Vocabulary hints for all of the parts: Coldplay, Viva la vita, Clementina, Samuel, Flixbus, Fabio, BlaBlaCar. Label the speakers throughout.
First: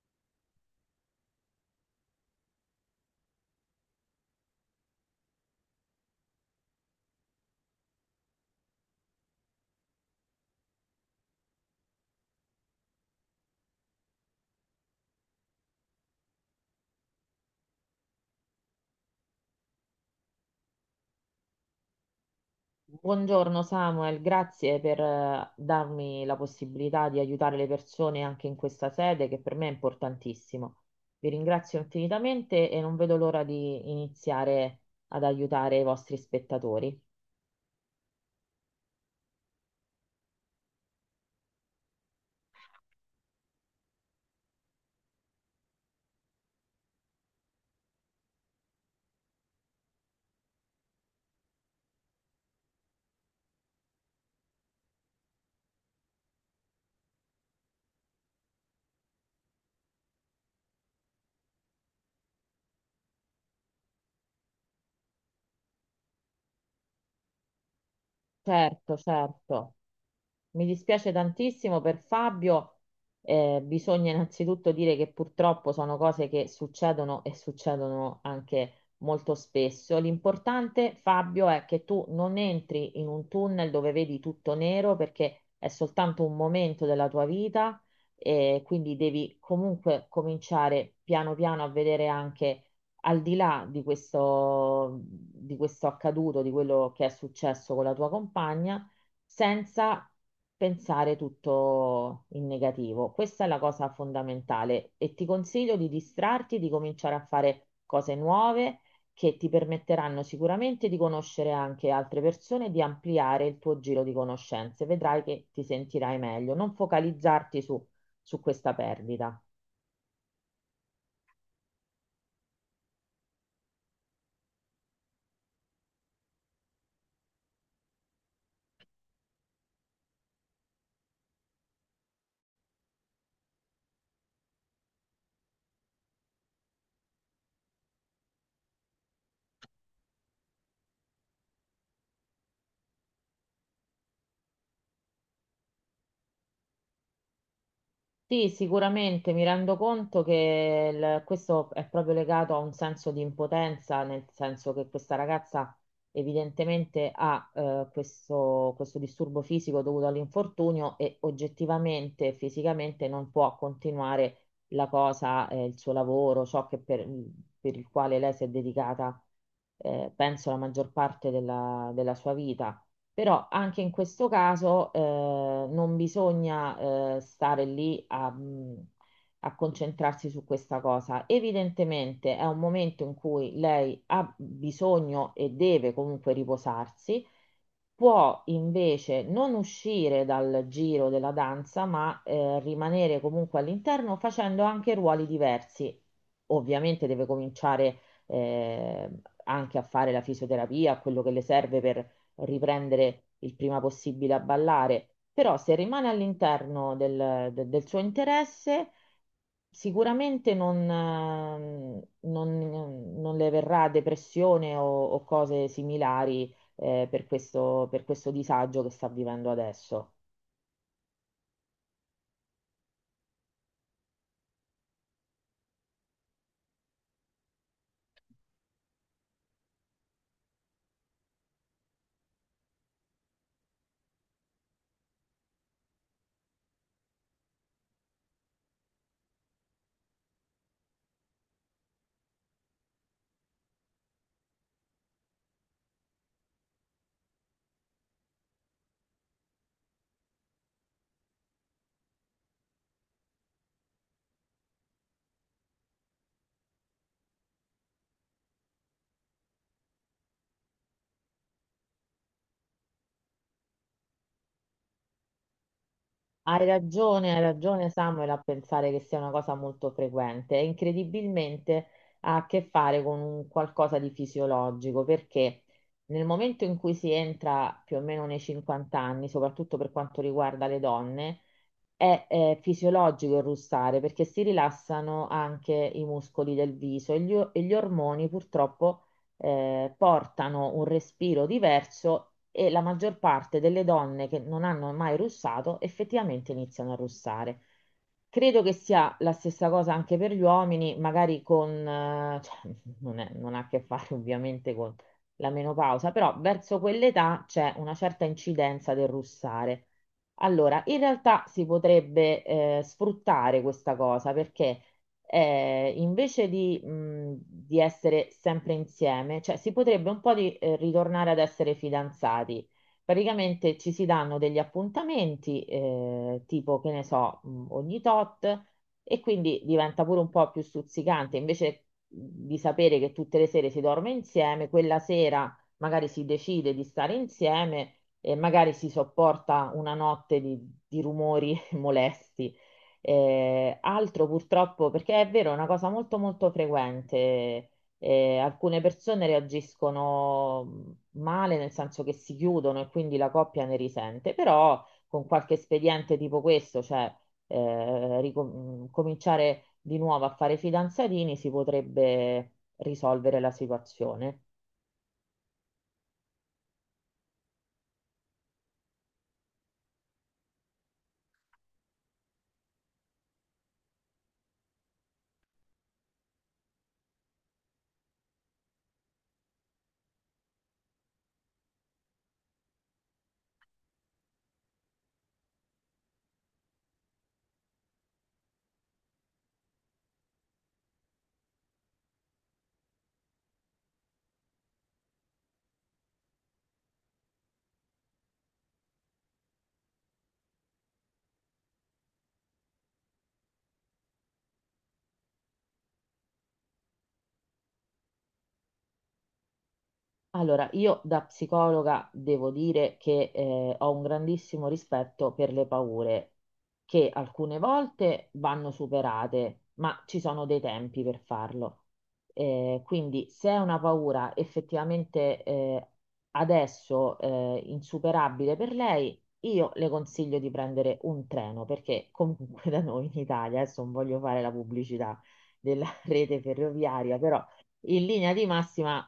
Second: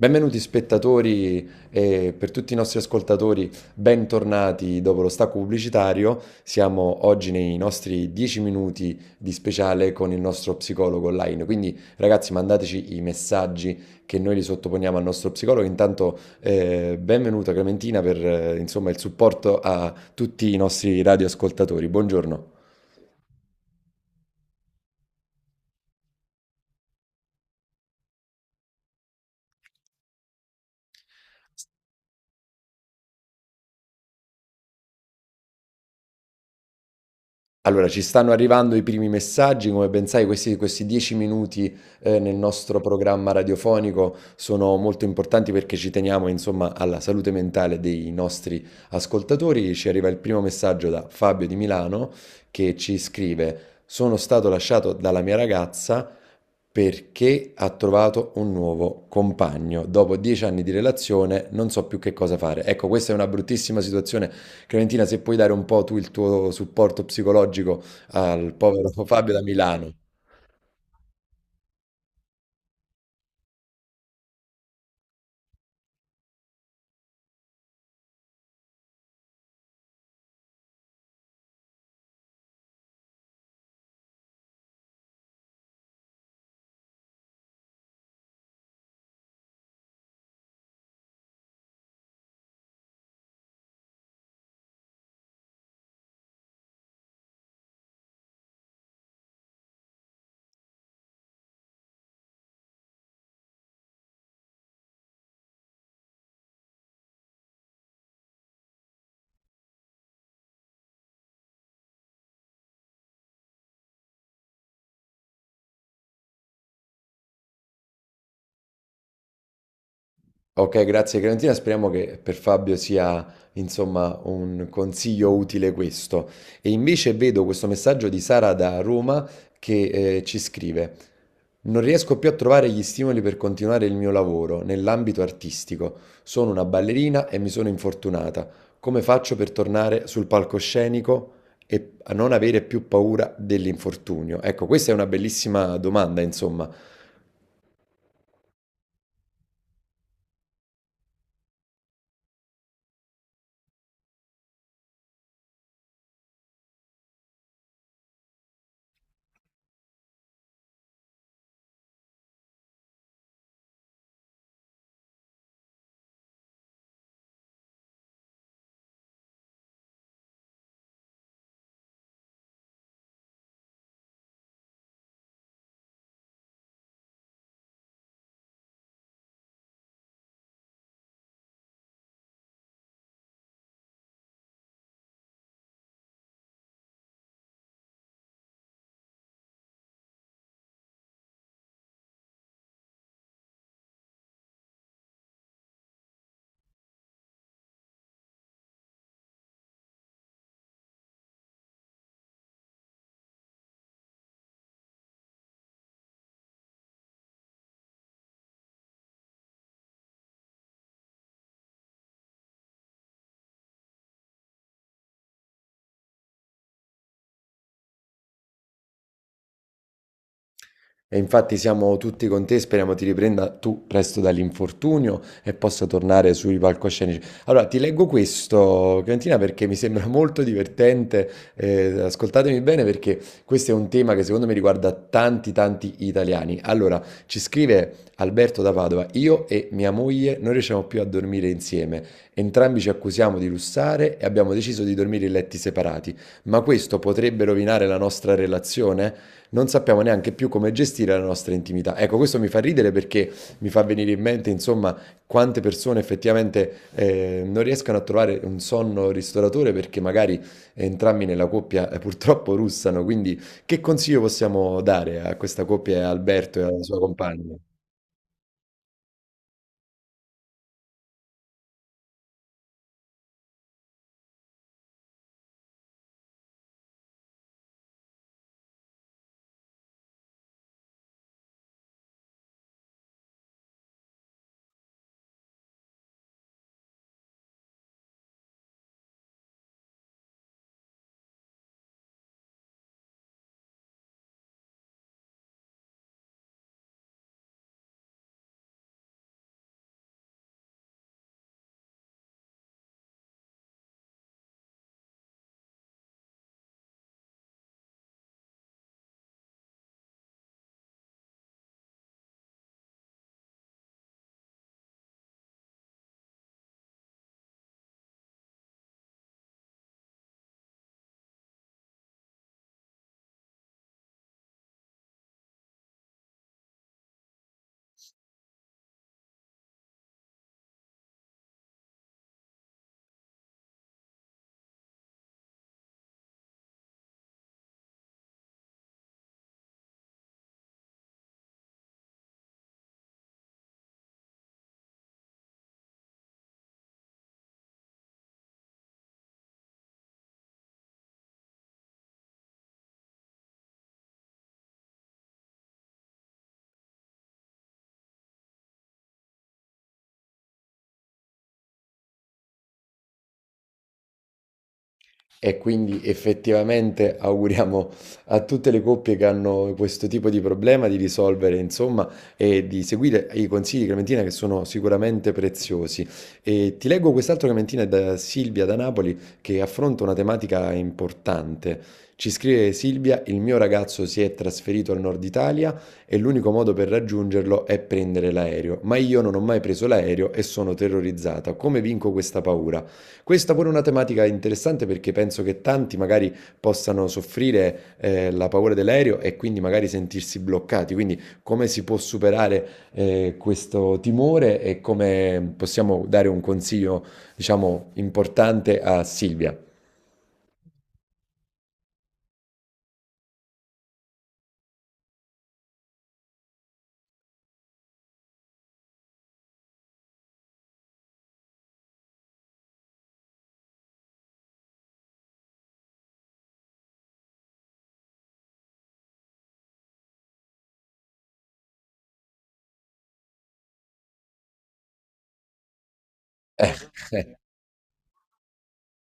Speaker 1: Benvenuti spettatori e per tutti i nostri ascoltatori, bentornati dopo lo stacco pubblicitario. Siamo oggi nei nostri 10 minuti di speciale con il nostro psicologo online. Quindi ragazzi mandateci i messaggi che noi li sottoponiamo al nostro psicologo. Intanto benvenuta Clementina per insomma, il supporto a tutti i nostri radioascoltatori. Buongiorno.
Speaker 2: Buongiorno Samuel, grazie per darmi la possibilità di aiutare le persone anche in questa sede che per me è importantissimo. Vi ringrazio infinitamente e non vedo l'ora di iniziare ad aiutare i vostri spettatori.
Speaker 1: Allora, ci stanno arrivando i primi messaggi, come ben sai questi 10 minuti, nel nostro programma radiofonico sono molto importanti perché ci teniamo insomma alla salute mentale dei nostri ascoltatori. Ci arriva il primo messaggio da Fabio di Milano che ci scrive: "Sono stato lasciato dalla mia ragazza perché ha trovato un nuovo compagno. Dopo 10 anni di relazione non so più che cosa fare". Ecco, questa è una bruttissima situazione Clementina, se puoi dare un po' tu il tuo supporto psicologico al povero
Speaker 2: Certo,
Speaker 1: Fabio da
Speaker 2: certo.
Speaker 1: Milano.
Speaker 2: Mi dispiace tantissimo per Fabio. Bisogna innanzitutto dire che purtroppo sono cose che succedono e succedono anche molto spesso. L'importante, Fabio, è che tu non entri in un tunnel dove vedi tutto nero perché è soltanto un momento della tua vita e quindi devi comunque cominciare piano piano a vedere anche al di là di questo accaduto, di quello che è successo con la tua compagna senza pensare tutto in negativo. Questa è la cosa fondamentale e ti consiglio di distrarti, di cominciare a fare cose nuove che ti permetteranno sicuramente di conoscere anche altre persone e di ampliare il tuo giro di conoscenze. Vedrai che ti sentirai meglio, non focalizzarti su questa perdita.
Speaker 1: Ok, grazie Clementina, speriamo che per Fabio sia insomma un consiglio utile questo. E invece vedo questo messaggio di Sara da Roma che ci scrive: non riesco più a trovare gli stimoli per continuare il mio lavoro nell'ambito artistico. Sono una ballerina e mi sono infortunata. Come faccio per tornare sul palcoscenico e a non avere più paura dell'infortunio? Ecco, questa è una bellissima domanda, insomma.
Speaker 2: Sì, sicuramente mi rendo conto che questo è proprio legato a un senso di impotenza, nel senso che questa ragazza evidentemente ha questo disturbo fisico dovuto all'infortunio e oggettivamente, fisicamente non può continuare la cosa, il suo lavoro, ciò che per il quale lei si è dedicata, penso, la maggior parte della sua vita. Però anche in questo caso non bisogna stare lì a, a concentrarsi su questa cosa. Evidentemente è un momento in cui lei ha bisogno e deve comunque riposarsi, può invece non uscire dal giro della danza, ma rimanere comunque all'interno facendo anche ruoli diversi. Ovviamente deve cominciare eh, anche a fare la fisioterapia, quello che le serve per riprendere il prima possibile a ballare, però se rimane all'interno del, del suo interesse. Sicuramente non le verrà depressione o cose similari per questo disagio che sta vivendo adesso.
Speaker 1: E infatti siamo tutti con te, speriamo ti riprenda tu presto dall'infortunio e possa tornare sui palcoscenici. Allora, ti leggo questo, Clementina, perché mi sembra molto divertente. Ascoltatemi bene perché questo è un tema che secondo me riguarda tanti, tanti italiani. Allora, ci scrive Alberto da Padova, io e mia moglie non riusciamo più a dormire insieme. Entrambi ci accusiamo di lussare e abbiamo deciso di dormire in letti separati. Ma questo potrebbe rovinare la nostra relazione? Non sappiamo neanche più come gestire la nostra intimità. Ecco, questo mi fa ridere perché mi fa venire in mente, insomma, quante persone effettivamente non riescono a trovare un sonno ristoratore perché magari entrambi nella coppia purtroppo russano. Quindi, che consiglio possiamo dare a questa coppia e a Alberto e alla sua
Speaker 2: Hai
Speaker 1: compagna?
Speaker 2: ragione Samuel a pensare che sia una cosa molto frequente. E incredibilmente ha a che fare con un qualcosa di fisiologico, perché nel momento in cui si entra più o meno nei 50 anni, soprattutto per quanto riguarda le donne, fisiologico il russare perché si rilassano anche i muscoli del viso e e gli ormoni purtroppo portano un respiro diverso e la maggior parte delle donne che non hanno mai russato effettivamente iniziano a russare. Credo che sia la stessa cosa anche per gli uomini, magari cioè, non ha a che fare ovviamente con la menopausa, però verso quell'età c'è una certa incidenza del russare. Allora, in realtà si potrebbe sfruttare questa cosa perché invece di essere sempre insieme, cioè si potrebbe un po' ritornare ad essere fidanzati. Praticamente ci si danno degli appuntamenti, tipo che ne so, ogni tot, e quindi diventa pure un po' più stuzzicante. Invece di sapere che tutte le sere si dorme insieme, quella sera magari si decide di stare insieme e magari si sopporta una notte di rumori molesti. Altro purtroppo, perché è vero, è una cosa molto molto frequente. Eh, alcune persone reagiscono male, nel senso che si chiudono e quindi la coppia ne risente, però con qualche espediente tipo questo, cioè cominciare di nuovo a fare fidanzatini, si potrebbe risolvere la situazione.
Speaker 1: E quindi effettivamente auguriamo a tutte le coppie che hanno questo tipo di problema di risolvere, insomma, e di seguire i consigli di Clementina che sono sicuramente preziosi. E ti leggo quest'altro Clementina da Silvia da Napoli che affronta una tematica importante. Ci scrive Silvia, il mio ragazzo si è trasferito al nord Italia e l'unico modo per raggiungerlo è prendere l'aereo, ma io non ho mai preso l'aereo e sono terrorizzata. Come vinco questa paura? Questa pure è una tematica interessante perché penso che tanti magari possano soffrire la paura dell'aereo e quindi magari sentirsi bloccati. Quindi come si può superare questo timore e come possiamo dare un consiglio, diciamo, importante a Silvia?
Speaker 2: Allora, io da psicologa devo dire che ho un grandissimo rispetto per le paure, che alcune volte vanno superate, ma ci sono dei tempi per farlo. Quindi, se è una paura effettivamente adesso insuperabile per lei, io le consiglio di prendere un treno, perché comunque da noi in Italia, adesso non voglio fare la pubblicità della rete
Speaker 1: Eh,
Speaker 2: ferroviaria,
Speaker 1: eh,
Speaker 2: però in linea di massima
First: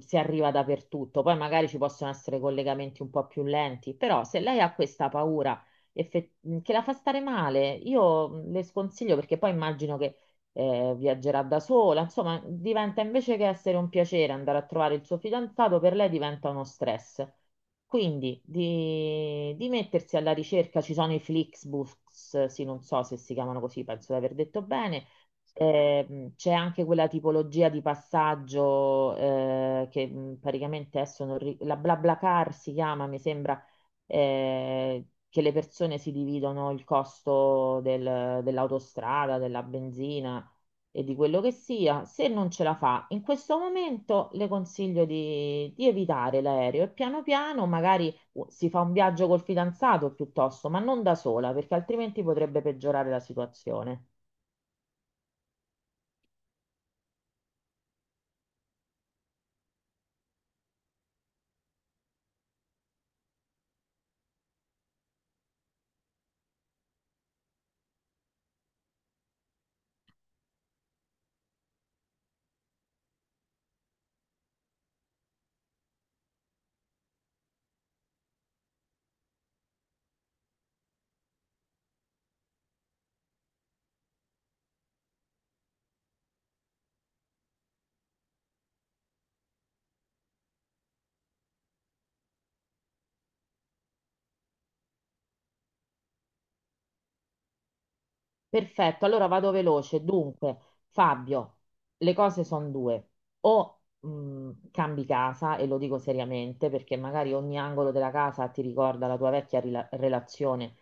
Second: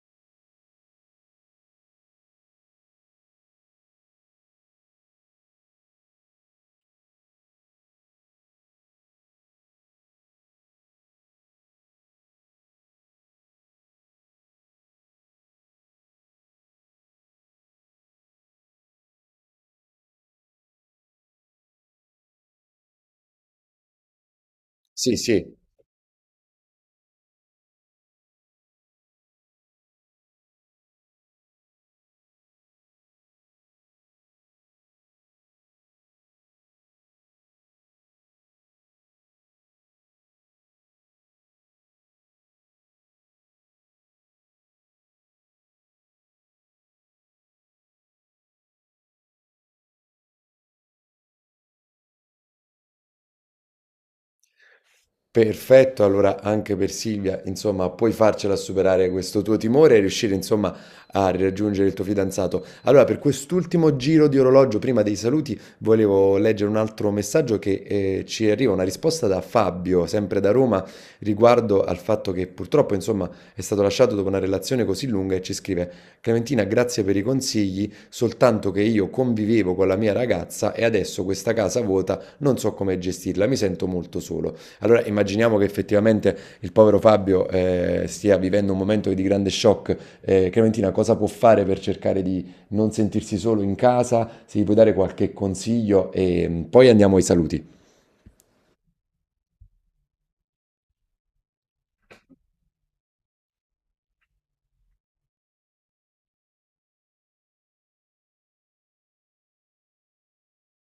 Speaker 2: si arriva dappertutto. Poi magari ci possono essere collegamenti un po' più lenti, però se lei ha questa paura effe- che la fa stare male, io le sconsiglio perché poi immagino che viaggerà da sola, insomma, diventa invece che essere un piacere andare a trovare il suo fidanzato, per lei diventa uno stress. Quindi di mettersi alla ricerca, ci sono i Flixbus, sì, non so se si chiamano così, penso di aver detto bene.
Speaker 1: sì, sì.
Speaker 2: C'è anche quella tipologia di passaggio che praticamente adesso non ri- la BlaBlaCar si chiama, mi sembra, che le persone si dividono il costo dell'autostrada, della benzina e di quello che sia. Se non ce la fa, in questo momento le consiglio di evitare l'aereo e piano piano magari si fa un viaggio col fidanzato piuttosto, ma non da sola, perché altrimenti potrebbe peggiorare la situazione.
Speaker 1: Perfetto, allora anche per Silvia, insomma, puoi farcela superare questo tuo timore e riuscire, insomma, a raggiungere il tuo fidanzato. Allora, per quest'ultimo giro di orologio, prima dei saluti, volevo leggere un altro messaggio che ci arriva, una risposta da Fabio, sempre da Roma, riguardo al fatto che purtroppo, insomma, è stato lasciato dopo una relazione così lunga e ci scrive: Clementina, grazie per i consigli, soltanto che io convivevo con la mia ragazza e adesso questa casa vuota non so come gestirla, mi sento molto solo. Allora immaginiamo che effettivamente il povero Fabio stia vivendo un momento di grande shock. Clementina, cosa può fare per cercare di non sentirsi solo in casa? Se gli puoi dare qualche consiglio e mm, poi andiamo ai saluti.
Speaker 2: Perfetto, allora vado veloce. Dunque, Fabio, le cose sono due. O cambi casa, e lo dico seriamente, perché magari ogni angolo della casa ti ricorda la tua vecchia relazione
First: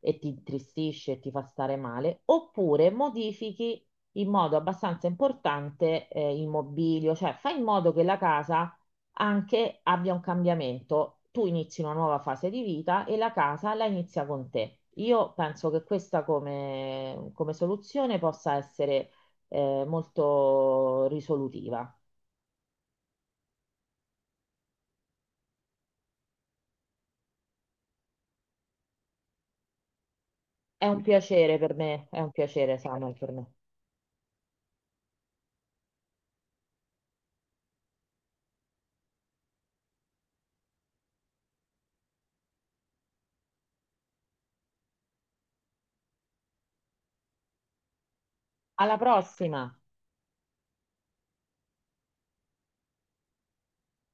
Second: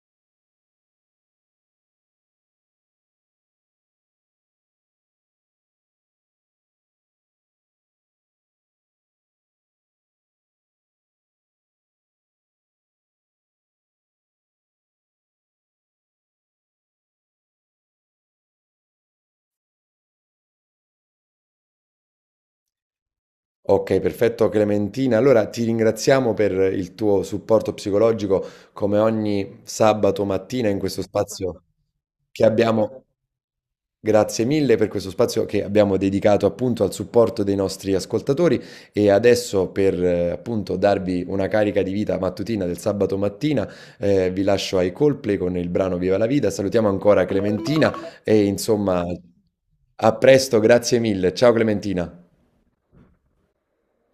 Speaker 2: e ti intristisce e ti fa stare male, oppure modifichi in modo abbastanza importante il mobilio, cioè fai in modo che la casa anche abbia un cambiamento. Tu inizi una nuova fase di vita e la casa la inizia con te. Io penso che questa come soluzione possa essere molto risolutiva.
Speaker 1: Ok, perfetto Clementina. Allora ti ringraziamo per il tuo supporto psicologico come ogni sabato mattina in
Speaker 2: È
Speaker 1: questo
Speaker 2: un piacere
Speaker 1: spazio
Speaker 2: per me, è un
Speaker 1: che
Speaker 2: piacere,
Speaker 1: abbiamo.
Speaker 2: Samuel, per me.
Speaker 1: Grazie mille per questo spazio che abbiamo dedicato appunto al supporto dei nostri ascoltatori e adesso per appunto darvi una carica di vita mattutina del sabato mattina vi lascio ai Coldplay con il brano Viva la vita. Salutiamo ancora Clementina e
Speaker 2: Alla
Speaker 1: insomma
Speaker 2: prossima!
Speaker 1: a presto, grazie mille. Ciao Clementina.